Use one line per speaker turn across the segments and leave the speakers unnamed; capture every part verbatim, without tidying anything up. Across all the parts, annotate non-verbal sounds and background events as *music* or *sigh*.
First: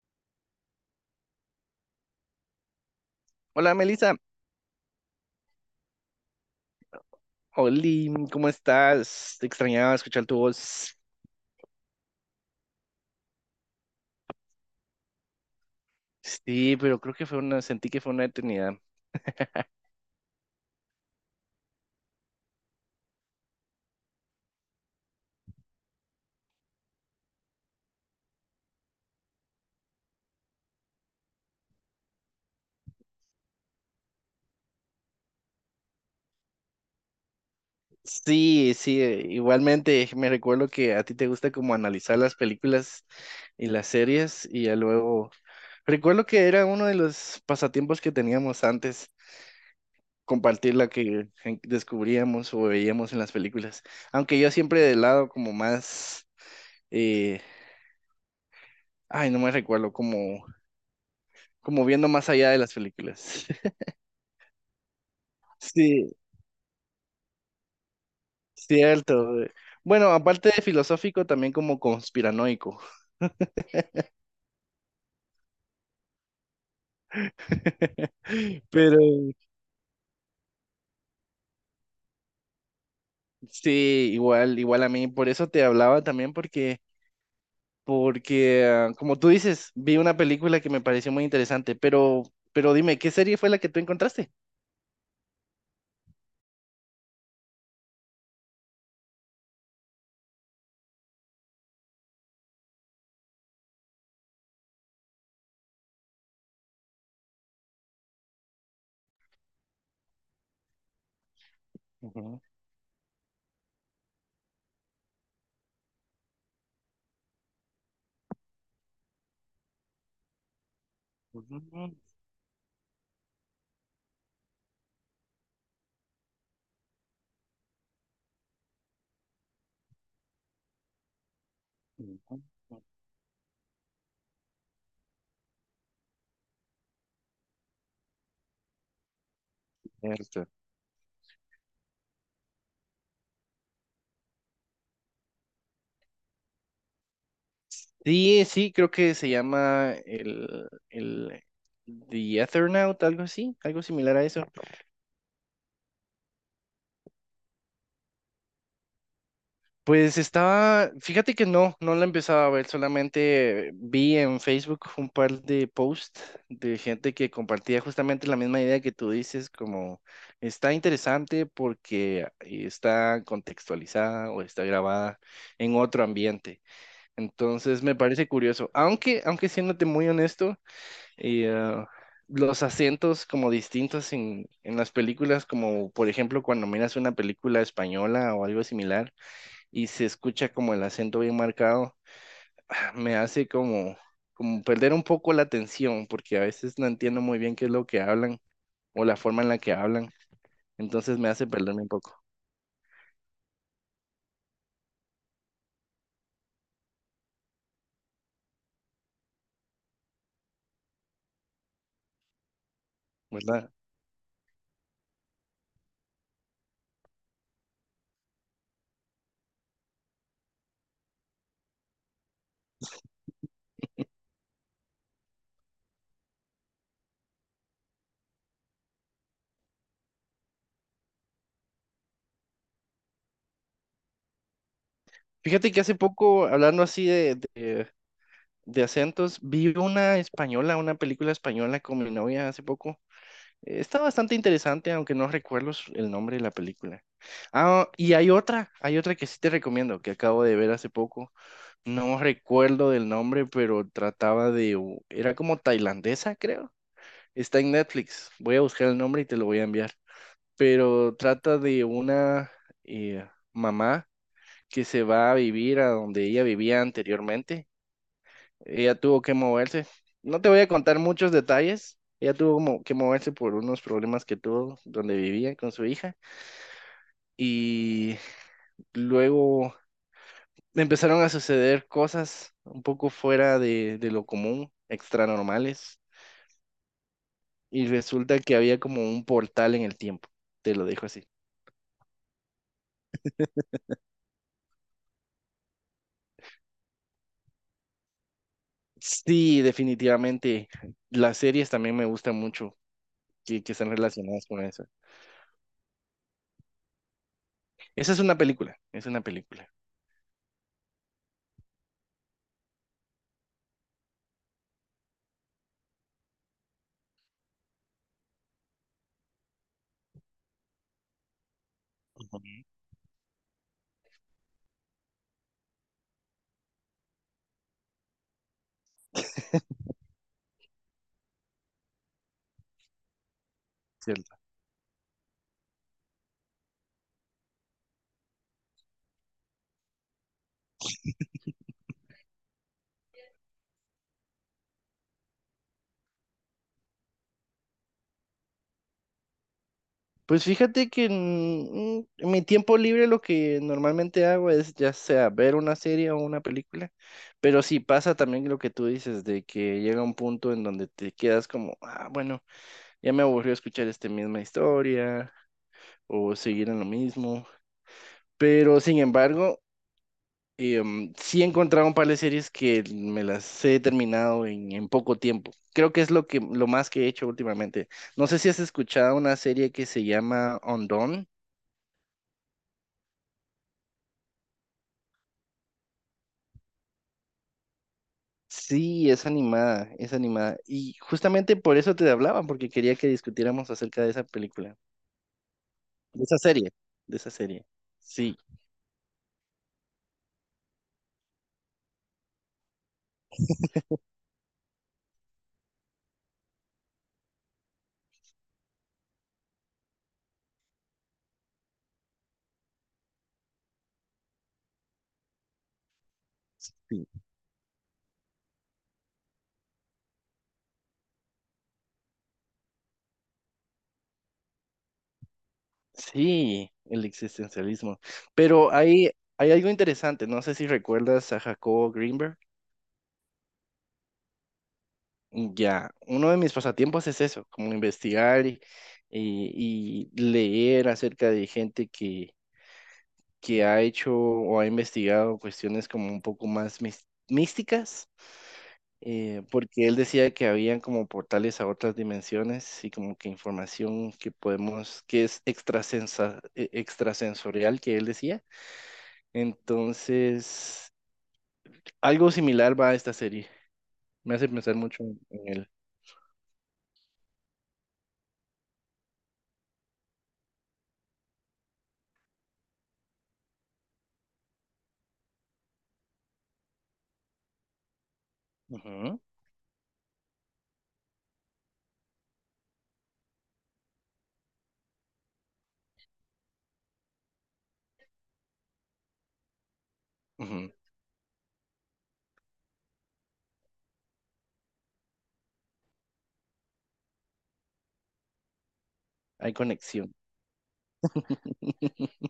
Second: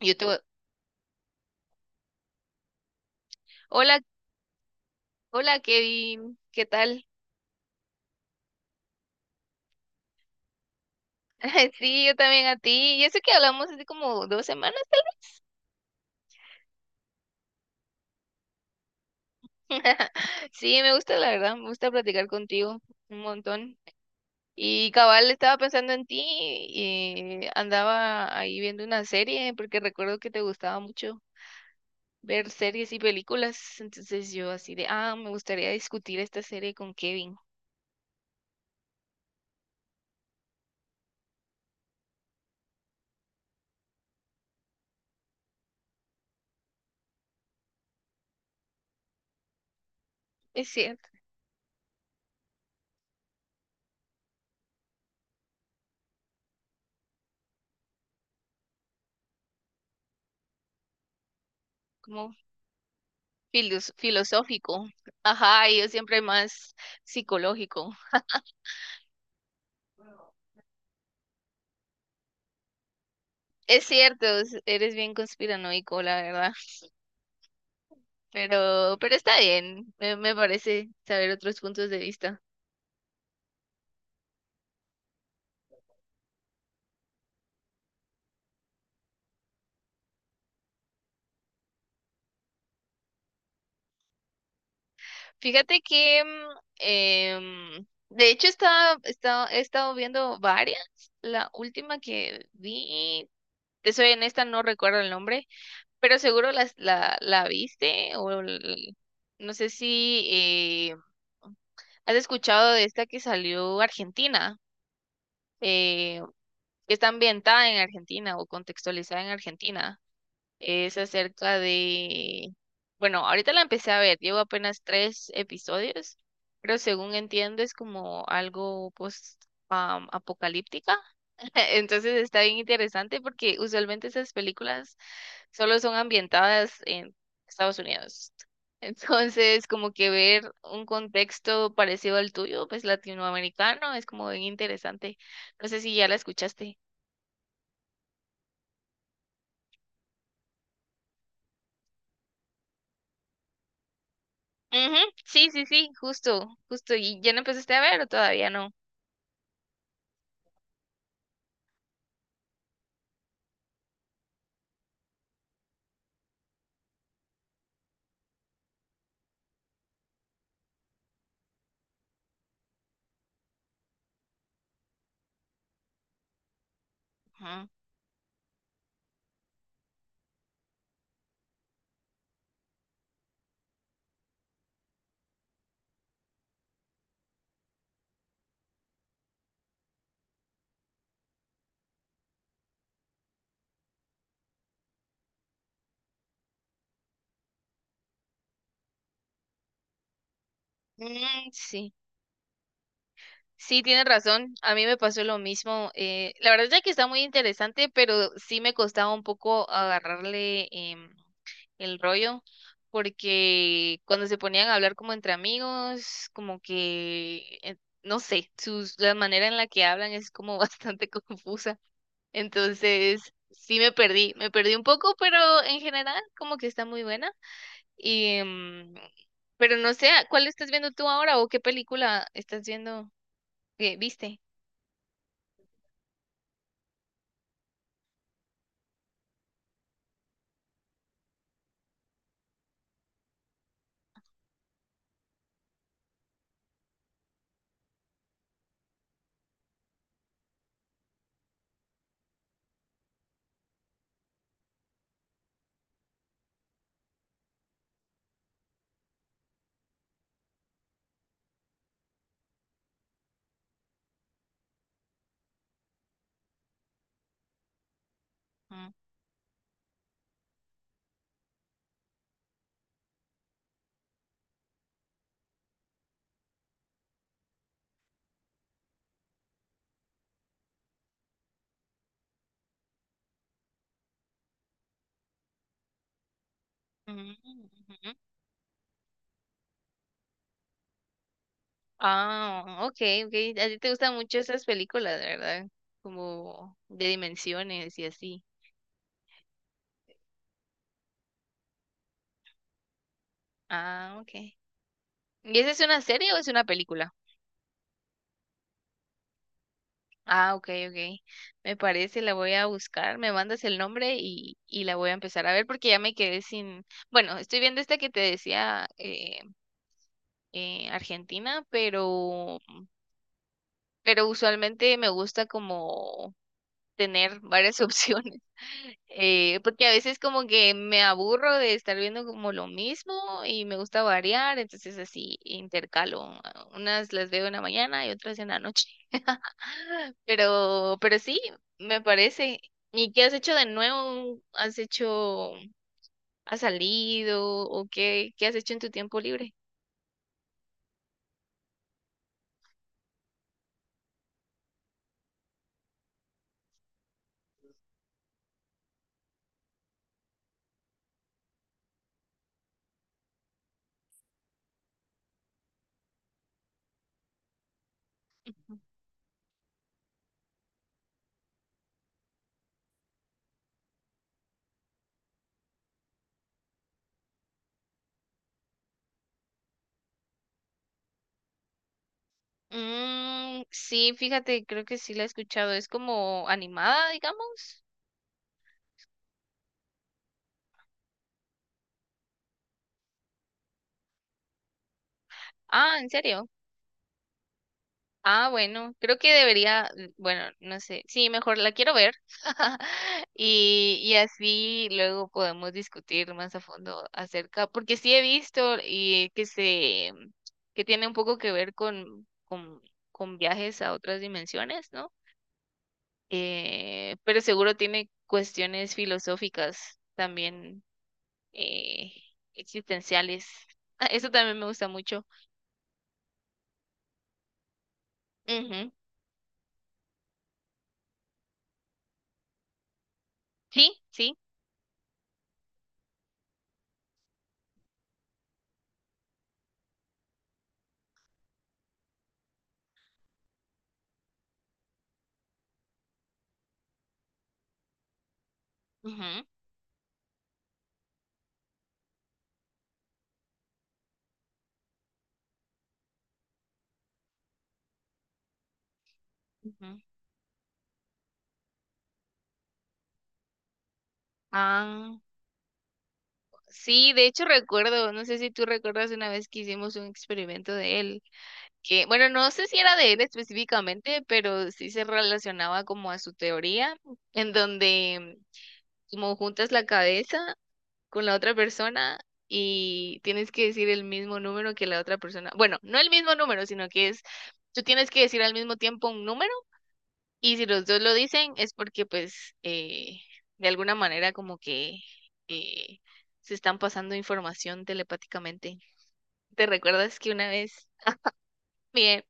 Yo te voy-
Hola
Hola,
Melissa,
hola Kevin, ¿qué tal?
Oli, ¿cómo estás? Te extrañaba escuchar tu voz.
*laughs* Sí, yo también a ti. Y eso que hablamos hace como dos semanas, tal vez.
Sí, pero creo que fue una, sentí que fue una eternidad.
*laughs* Sí, me gusta, la verdad, me gusta platicar contigo un montón. Y cabal, estaba pensando en ti y andaba ahí viendo una serie porque recuerdo que te gustaba mucho ver series y películas. Entonces yo así de, ah, me gustaría discutir esta serie con Kevin.
Sí, sí, eh, igualmente me recuerdo que a ti te gusta como analizar las películas y las series y ya luego recuerdo que era uno de los pasatiempos que teníamos antes,
Es
compartir la
cierto,
que en- descubríamos o veíamos en las películas, aunque yo siempre del lado como más, eh, ay, no me recuerdo, como, como viendo más
como
allá de las películas. *laughs*
filos- filosófico. Ajá, y yo
Sí,
siempre más psicológico.
cierto. Güey, bueno, aparte de filosófico, también como conspiranoico.
Es cierto, es- eres bien conspiranoico, la verdad,
*laughs*
pero,
Pero
pero está bien, me, me parece saber otros puntos de vista.
sí, igual, igual a mí, por eso te hablaba también, porque, porque, ah, como tú dices, vi una película que me pareció muy interesante, pero, pero dime, ¿qué serie fue la que tú encontraste?
Fíjate que, mm, em, de hecho, estaba, estaba- he estado viendo varias. La última que vi, te soy honesta, no recuerdo el nombre, pero seguro las- la, la viste o el- no sé si eh, has
Ujú.
escuchado de esta que salió Argentina. eh, que está ambientada en Argentina o contextualizada en Argentina. Es acerca
Ujú.
de, bueno, ahorita la empecé a ver, llevo apenas tres episodios, pero según entiendo es como algo post am, apocalíptica. *laughs* Entonces está bien interesante porque usualmente esas películas solo son ambientadas en Estados Unidos. *laughs* Entonces, como que
Cierto.
ver un contexto parecido al tuyo, pues latinoamericano, es como bien interesante. No sé si ya la escuchaste.
Sí, sí, creo que se llama el, el The Ethernaut, algo así, algo similar a eso.
Ujú. Sí, sí, sí, justo, justo. ¿Y ya lo empezaste a ver o todavía no?
Pues estaba, fíjate que no, no la empezaba a ver, solamente vi en Facebook un par de posts de gente que compartía justamente la misma idea que tú dices, como está interesante porque está contextualizada o está grabada en otro ambiente.
Ajá.
Entonces me parece curioso, aunque, aunque siéndote muy honesto, eh, ah, los acentos como distintos en, en las películas, como por ejemplo cuando miras una película española o algo similar y se escucha como el acento bien marcado, ah, me hace como, como perder un poco la atención, porque a veces no entiendo muy bien qué es lo que hablan o la forma en la que hablan, entonces me hace
Mm,
perderme un
sí,
poco,
sí, tienes razón. A mí me pasó lo mismo. Eh, la verdad es que está muy interesante, pero sí me costaba un poco agarrarle em, el rollo,
¿verdad?
porque cuando se ponían a hablar como entre amigos, como que, eh, no sé, sus, la manera en la que hablan es como *laughs* bastante confusa. Entonces, sí me perdí, me perdí un poco, pero en general como que está muy buena. Y, mm, pero no sé, ¿cuál estás viendo tú ahora o qué película estás viendo? Que ¿viste?
Fíjate que hace poco, hablando así de, de, de acentos, vi una española, una película española con mi novia hace poco. Eh, Está bastante interesante, aunque no recuerdo su- el nombre de la película. Ah, y hay otra, hay otra que sí te recomiendo, que acabo de ver hace poco. No recuerdo del nombre, pero trataba de... u- Era como tailandesa, creo. Está en Netflix. Voy a buscar el nombre y te lo voy a enviar. Pero trata de una eh, mamá que se va a vivir a donde ella vivía anteriormente.
Mm,
Ella tuvo que moverse. No te voy a contar muchos detalles. Ella tuvo como que moverse por unos problemas que tuvo donde vivía con su hija. Y luego me empezaron a suceder cosas un poco fuera de, de lo común, extra normales,
mm,
y
ujú.
resulta que había como un portal en el tiempo, te lo dejo así.
Ah, ok, ok. A ti te gustan mucho esas películas, ¿verdad? Como de dimensiones y así.
Sí, definitivamente, las series también me gustan mucho que, que están
Ah, ok.
relacionadas con eso.
¿Y esa es una serie o es una película?
Esa es una película, es una película.
Ah, ok, ok. Me parece, la voy a buscar. Me mandas el nombre y, y la voy a empezar a ver porque ya me quedé sin... Bueno, estoy viendo esta que te decía eh, eh, Argentina, pero
Ujú.
pero usualmente me gusta como tener varias *laughs* opciones, eh, porque a veces como que me aburro de estar viendo como lo mismo y me gusta
¿Cierto?
variar, entonces así intercalo, ah, unas las veo en la mañana y otras en la noche, *laughs* pero, pero sí, me parece. ¿Y qué has hecho de nuevo? ¿Has hecho, has salido o qué, qué has hecho en tu tiempo libre?
Pues fíjate que en, en mi tiempo libre lo que normalmente hago es ya sea ver una serie o una película, pero sí pasa también lo que tú dices, de que llega un punto en donde te quedas como, ah, bueno, ya me aburrió escuchar esta misma historia o seguir en lo mismo, pero sin embargo, em, sí he encontrado un par de series que me las he terminado en, en poco tiempo. Creo que es lo que, lo más que he hecho últimamente. No sé si has escuchado una serie que se llama Undone.
Mm, sí, fíjate, creo que sí la he escuchado. Es como animada, digamos.
Sí, es animada, es animada. Y justamente por eso te hablaba, porque quería que discutiéramos acerca de esa película,
Ah, ¿en
de esa
serio?
serie, de esa serie. Sí,
Ah, bueno, creo que debería, mm, bueno, no sé, sí, mejor la quiero ver. *laughs* Y, y así luego podemos discutir más a fondo acerca, porque sí he visto y que se, que tiene un poco que ver con, con, con viajes a otras dimensiones, ¿no?
sí,
Eh, pero seguro tiene cuestiones filosóficas también, eh, existenciales. Ah, eso también me gusta mucho.
sí, el existencialismo. Pero
Ujú.
hay, hay algo interesante, no sé si recuerdas a Jacobo Greenberg.
Sí, sí.
Ya, uno de mis pasatiempos es eso, como investigar y, y- y leer acerca de gente que, que ha hecho o ha investigado cuestiones como un poco más mis- místicas,
Ujú,
eh, porque él decía que habían como portales a otras dimensiones y como que información que podemos, que es extrasensa- e- extrasensorial, que él decía.
ujú.
Entonces, algo similar va a esta serie. Me hace pensar mucho
Ah,
en en él.
sí, de hecho recuerdo, no sé si tú recuerdas una vez que hicimos un experimento de él, que bueno, no sé si era de él específicamente, pero sí se relacionaba como a su teoría, en donde
Ujú,
como juntas la cabeza con la otra persona y tienes que decir el mismo número que la otra persona. Bueno, no el mismo número, sino que es, tú tienes que decir al mismo tiempo un número. Y si
ujú.
los dos lo dicen es porque pues eh, de alguna manera como que eh, se están pasando información telepáticamente.
Hay
¿Te
conexión.
recuerdas que una vez, bien,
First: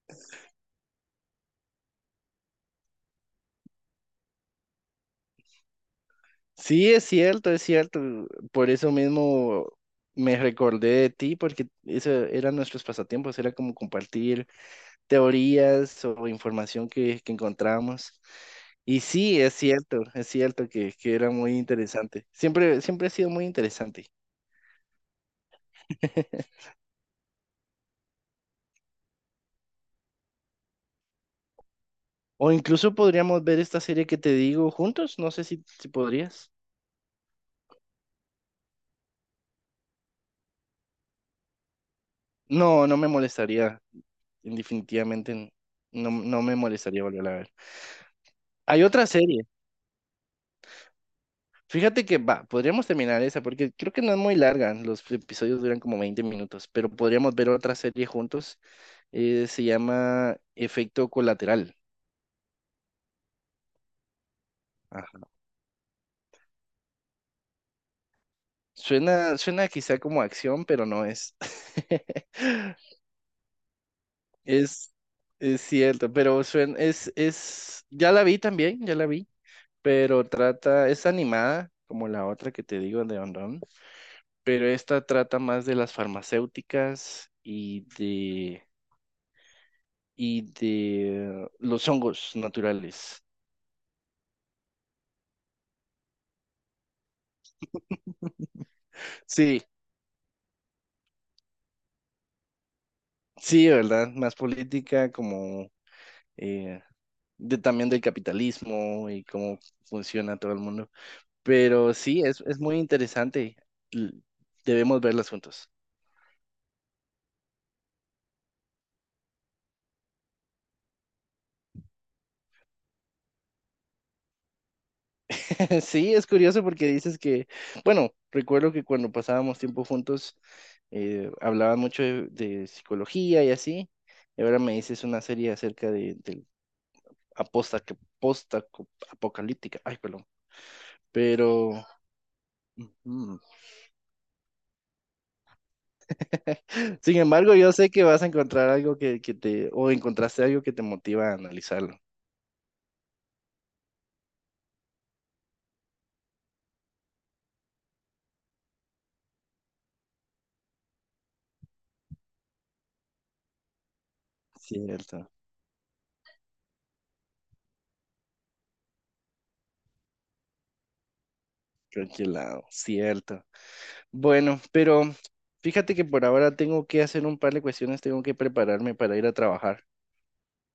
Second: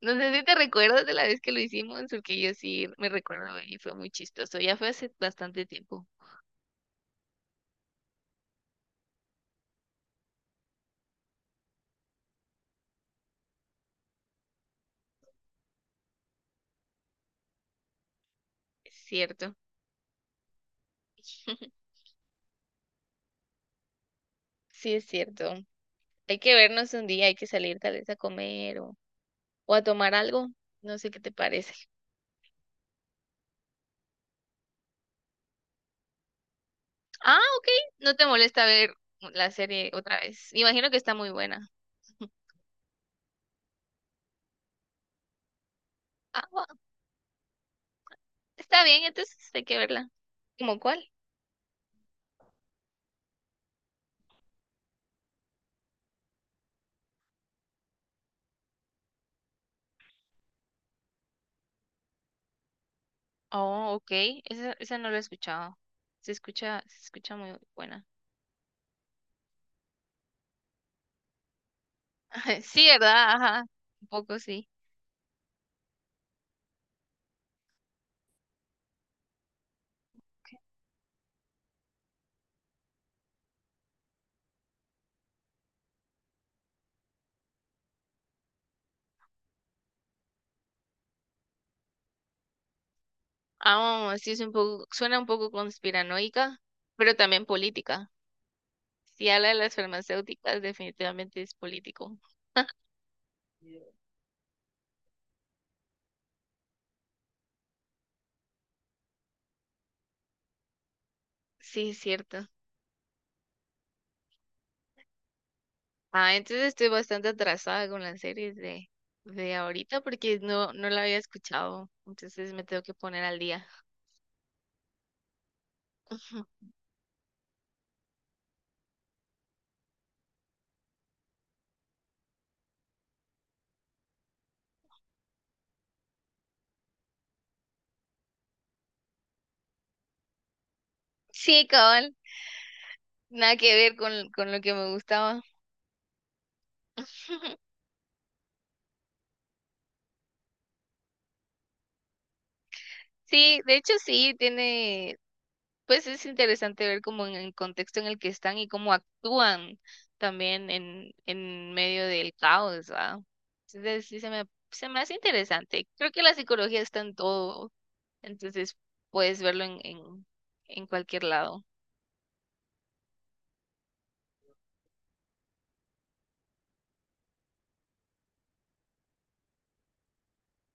no sé si te recuerdas de la vez que lo hicimos? Porque yo sí me recuerdo y fue muy chistoso. Ya fue hace bastante tiempo,
Sí, es cierto, es cierto. Por eso mismo me recordé de ti, porque eso eran nuestros pasatiempos, era como compartir teorías o información que, que encontramos.
es
Y sí, es
cierto.
cierto, es cierto que, que era muy
*laughs*
interesante. Siempre, siempre ha sido muy interesante.
Sí, es cierto. Hay que
*laughs*
vernos un día, hay que salir tal vez a comer o, o a tomar algo. No sé qué te parece.
O incluso podríamos ver esta serie que te digo juntos, no sé si, si podrías.
Ah, ok. No te molesta ver la serie otra vez. Imagino que está muy buena.
No, no me molestaría, definitivamente no, no
Ah,
me
bueno,
molestaría volver a ver. Hay
está bien,
otra
entonces
serie.
hay que verla. ¿Cómo cuál?
Fíjate que va, podríamos terminar esa porque creo que no es muy larga. Los episodios duran como veinte minutos, pero podríamos ver otra serie juntos. Eh, se llama Efecto Colateral.
Oh, ok. Esa, esa no la he
Ajá.
escuchado. Se escucha, se escucha muy buena.
Suena, suena quizá como acción, pero no es.
*laughs* Sí,
*laughs*
¿verdad? Ajá, un poco sí.
Es, es cierto, pero suena, es, es, ya la vi también, ya la vi, pero trata, es animada, como la otra que te digo de Ondón, pero esta trata más de las farmacéuticas y y de los hongos naturales.
Ah, sí, es un poco, suena un poco conspiranoica, pero también política. Si habla de
Sí,
las farmacéuticas, definitivamente es político. *laughs*
sí, ¿verdad? Más política como eh, de, también del capitalismo y cómo funciona todo el mundo.
Sí,
Pero
es
sí, es,
cierto.
es muy interesante. L- Debemos verlas juntos.
Ah, entonces estoy bastante atrasada con las series de, de ahorita porque no, no la había escuchado, entonces me tengo que poner al día.
*laughs* Sí, es
*laughs*
curioso porque dices que, bueno, recuerdo que cuando pasábamos tiempo juntos eh, hablaban mucho de, de psicología y así, y ahora me dices una serie acerca de, del aposta- que- posta- co- apocalíptica. Ay, perdón.
Sí,
Pero,
cabal,
ujú.
nada que ver con, con lo que me gustaba.
*laughs* Sin embargo,
*laughs*
yo sé que vas a encontrar algo que, que te, o encontraste algo que te motiva a analizarlo.
Sí, de hecho sí, tiene, pues es interesante ver como en el contexto en el que están y cómo actúan también en, en medio del caos, ¿va? Entonces sí se me, se me hace
Cierto,
interesante. Creo que la psicología está en todo, entonces puedes verlo en, en, en cualquier lado.
creo que lado, cierto. Bueno, pero fíjate que por ahora tengo que hacer un par de cuestiones, tengo que prepararme para ir a trabajar.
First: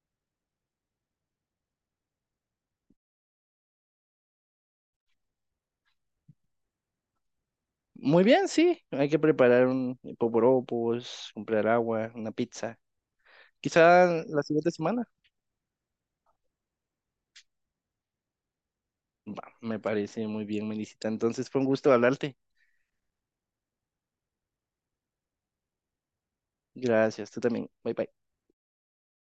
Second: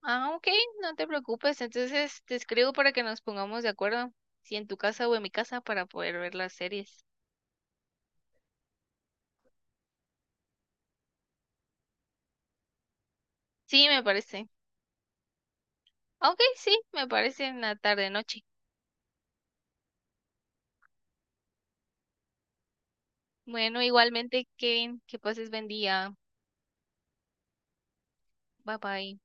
Ah, ok, no te preocupes, entonces te escribo para que nos pongamos de acuerdo, si en tu casa o en mi casa, para poder ver las series.
Muy bien, sí, hay que preparar un poporopos, comprar agua, una pizza.
Sí, me
Quizá la
parece.
siguiente semana.
Ok, sí, me parece en la tarde-noche.
Va, me parece muy bien, Melisita. Entonces fue un gusto hablarte.
Bueno, igualmente, Kevin, que pases buen día.
Gracias, tú también. Bye bye.
Bye bye.